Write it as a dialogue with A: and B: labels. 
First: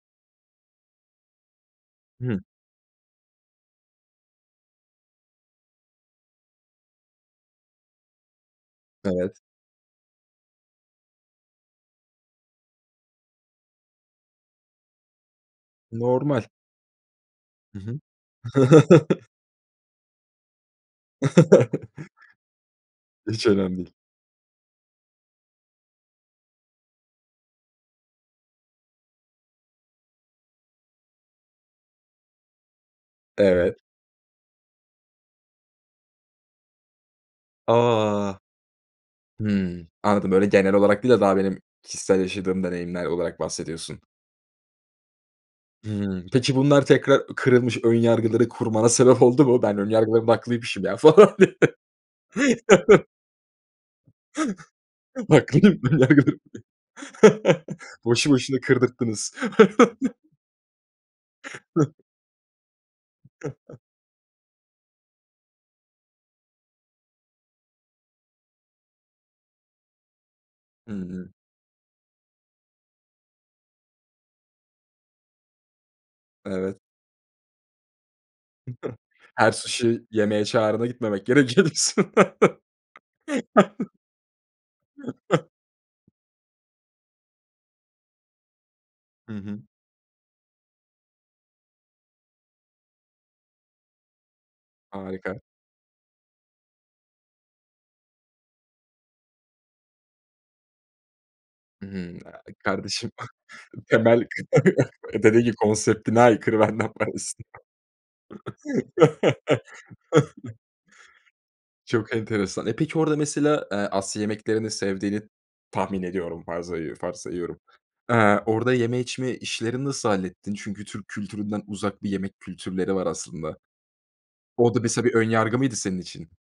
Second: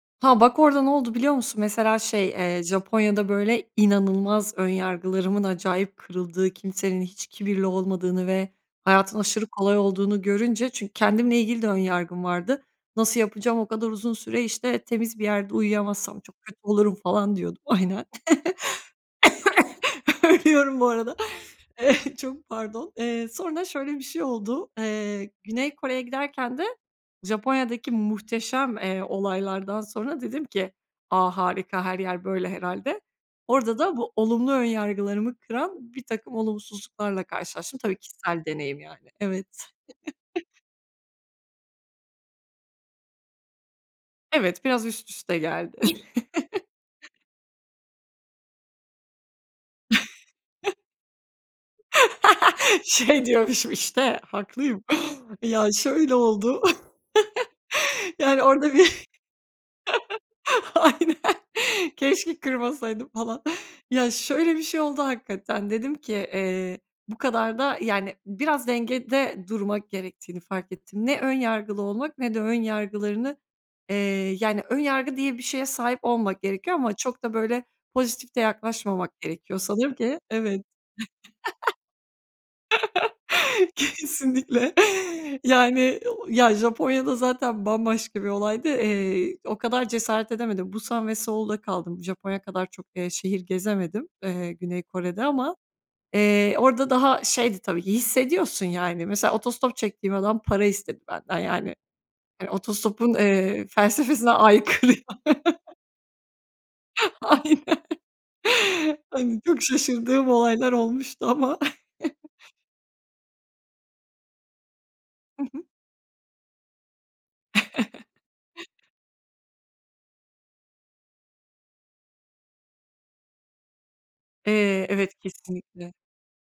A: Ha, bak, orada ne oldu biliyor musun? Mesela şey,
B: Hıh.
A: eee, Japonya'da böyle inanılmaz ön yargılarımın acayip kırıldığı, kimsenin hiç kibirli olmadığını ve hayatın
B: Evet.
A: aşırı kolay olduğunu görünce; çünkü kendimle ilgili de ön yargım vardı. Nasıl yapacağım? O kadar uzun süre işte temiz bir yerde uyuyamazsam çok
B: Normal.
A: kötü olurum falan diyordum.
B: Hı hı.
A: Aynen. Ölüyorum bu arada. Eee, çok pardon. Eee,
B: Hiç
A: sonra
B: önemli
A: şöyle
B: değil.
A: bir şey oldu, eee, Güney Kore'ye giderken de Japonya'daki muhteşem, eee, olaylardan sonra dedim ki, a, harika her yer böyle herhâlde.
B: Evet.
A: Orada da bu olumlu ön yargılarımı kıran birtakım olumsuzluklarla karşılaştım. Tabii,
B: A!
A: kişisel deneyim yani. Evet.
B: Hımm, anladım. Böyle genel olarak değil de daha benim kişisel yaşadığım deneyimler olarak bahsediyorsun.
A: Evet, biraz üst üste geldi.
B: Hımm, peki bunlar tekrar kırılmış ön yargıları kurmana sebep oldu mu? Ben, ön yargılarım da haklıymışım ya falan diye?
A: Şey diyormuşum işte, haklıyım. Ya
B: Haklıyım,
A: şöyle
B: önyargılarım da.
A: oldu
B: Boşu
A: yani;
B: boşuna
A: orada bir,
B: kırdırttınız.
A: aynen, keşke kırmasaydım falan. Ya şöyle bir şey oldu; hakikaten dedim ki, eee, bu kadar da yani biraz dengede durmak gerektiğini fark ettim. Ne
B: Hıı.
A: ön yargılı olmak ne de ön yargılarını, eee, yani ön yargı diye bir şeye sahip olmamak gerekiyor
B: Evet.
A: ama çok da böyle pozitif de yaklaşmamak
B: Her
A: gerekiyor sanırım
B: suşi
A: ki,
B: yemeğe
A: evet.
B: çağırına gitmemek gerekiyor diyorsun.
A: Kesinlikle. Yani, o, Japonya da zaten bambaşka bir olaydı.
B: Hı
A: Eee, o
B: hı.
A: kadar cesaret edemedim. Busan ve Seul'da kaldım. Japonya kadar çok, eee, şehir gezemedim, eee, Güney Kore'de
B: Harika.
A: ama, eee, orada daha şeydi. Tabii ki hissediyorsun yani; mesela otostop çektiğim adam para istedi benden yani.
B: Hımm, a, kardeşim,
A: Otostopun, eee,
B: temel
A: felsefesine aykırı ya.
B: [unintelligible] konseptine aykırı; benden para istiyor.
A: Aynen. Hani, çok şaşırdığım olaylar olmuştu ama.
B: Çok enteresan. Eee, peki, orada mesela, eee, Asya yemeklerini sevdiğini
A: Hı hı.
B: tahmin ediyorum. Farzayı varsayıyorum, Eee, orada yeme içme işlerini nasıl hallettin? Çünkü Türk kültüründen uzak bir yemek kültürleri var aslında. O da
A: Eee,
B: mesela bir
A: evet,
B: ön yargı mıydı
A: kesinlikle.
B: senin için?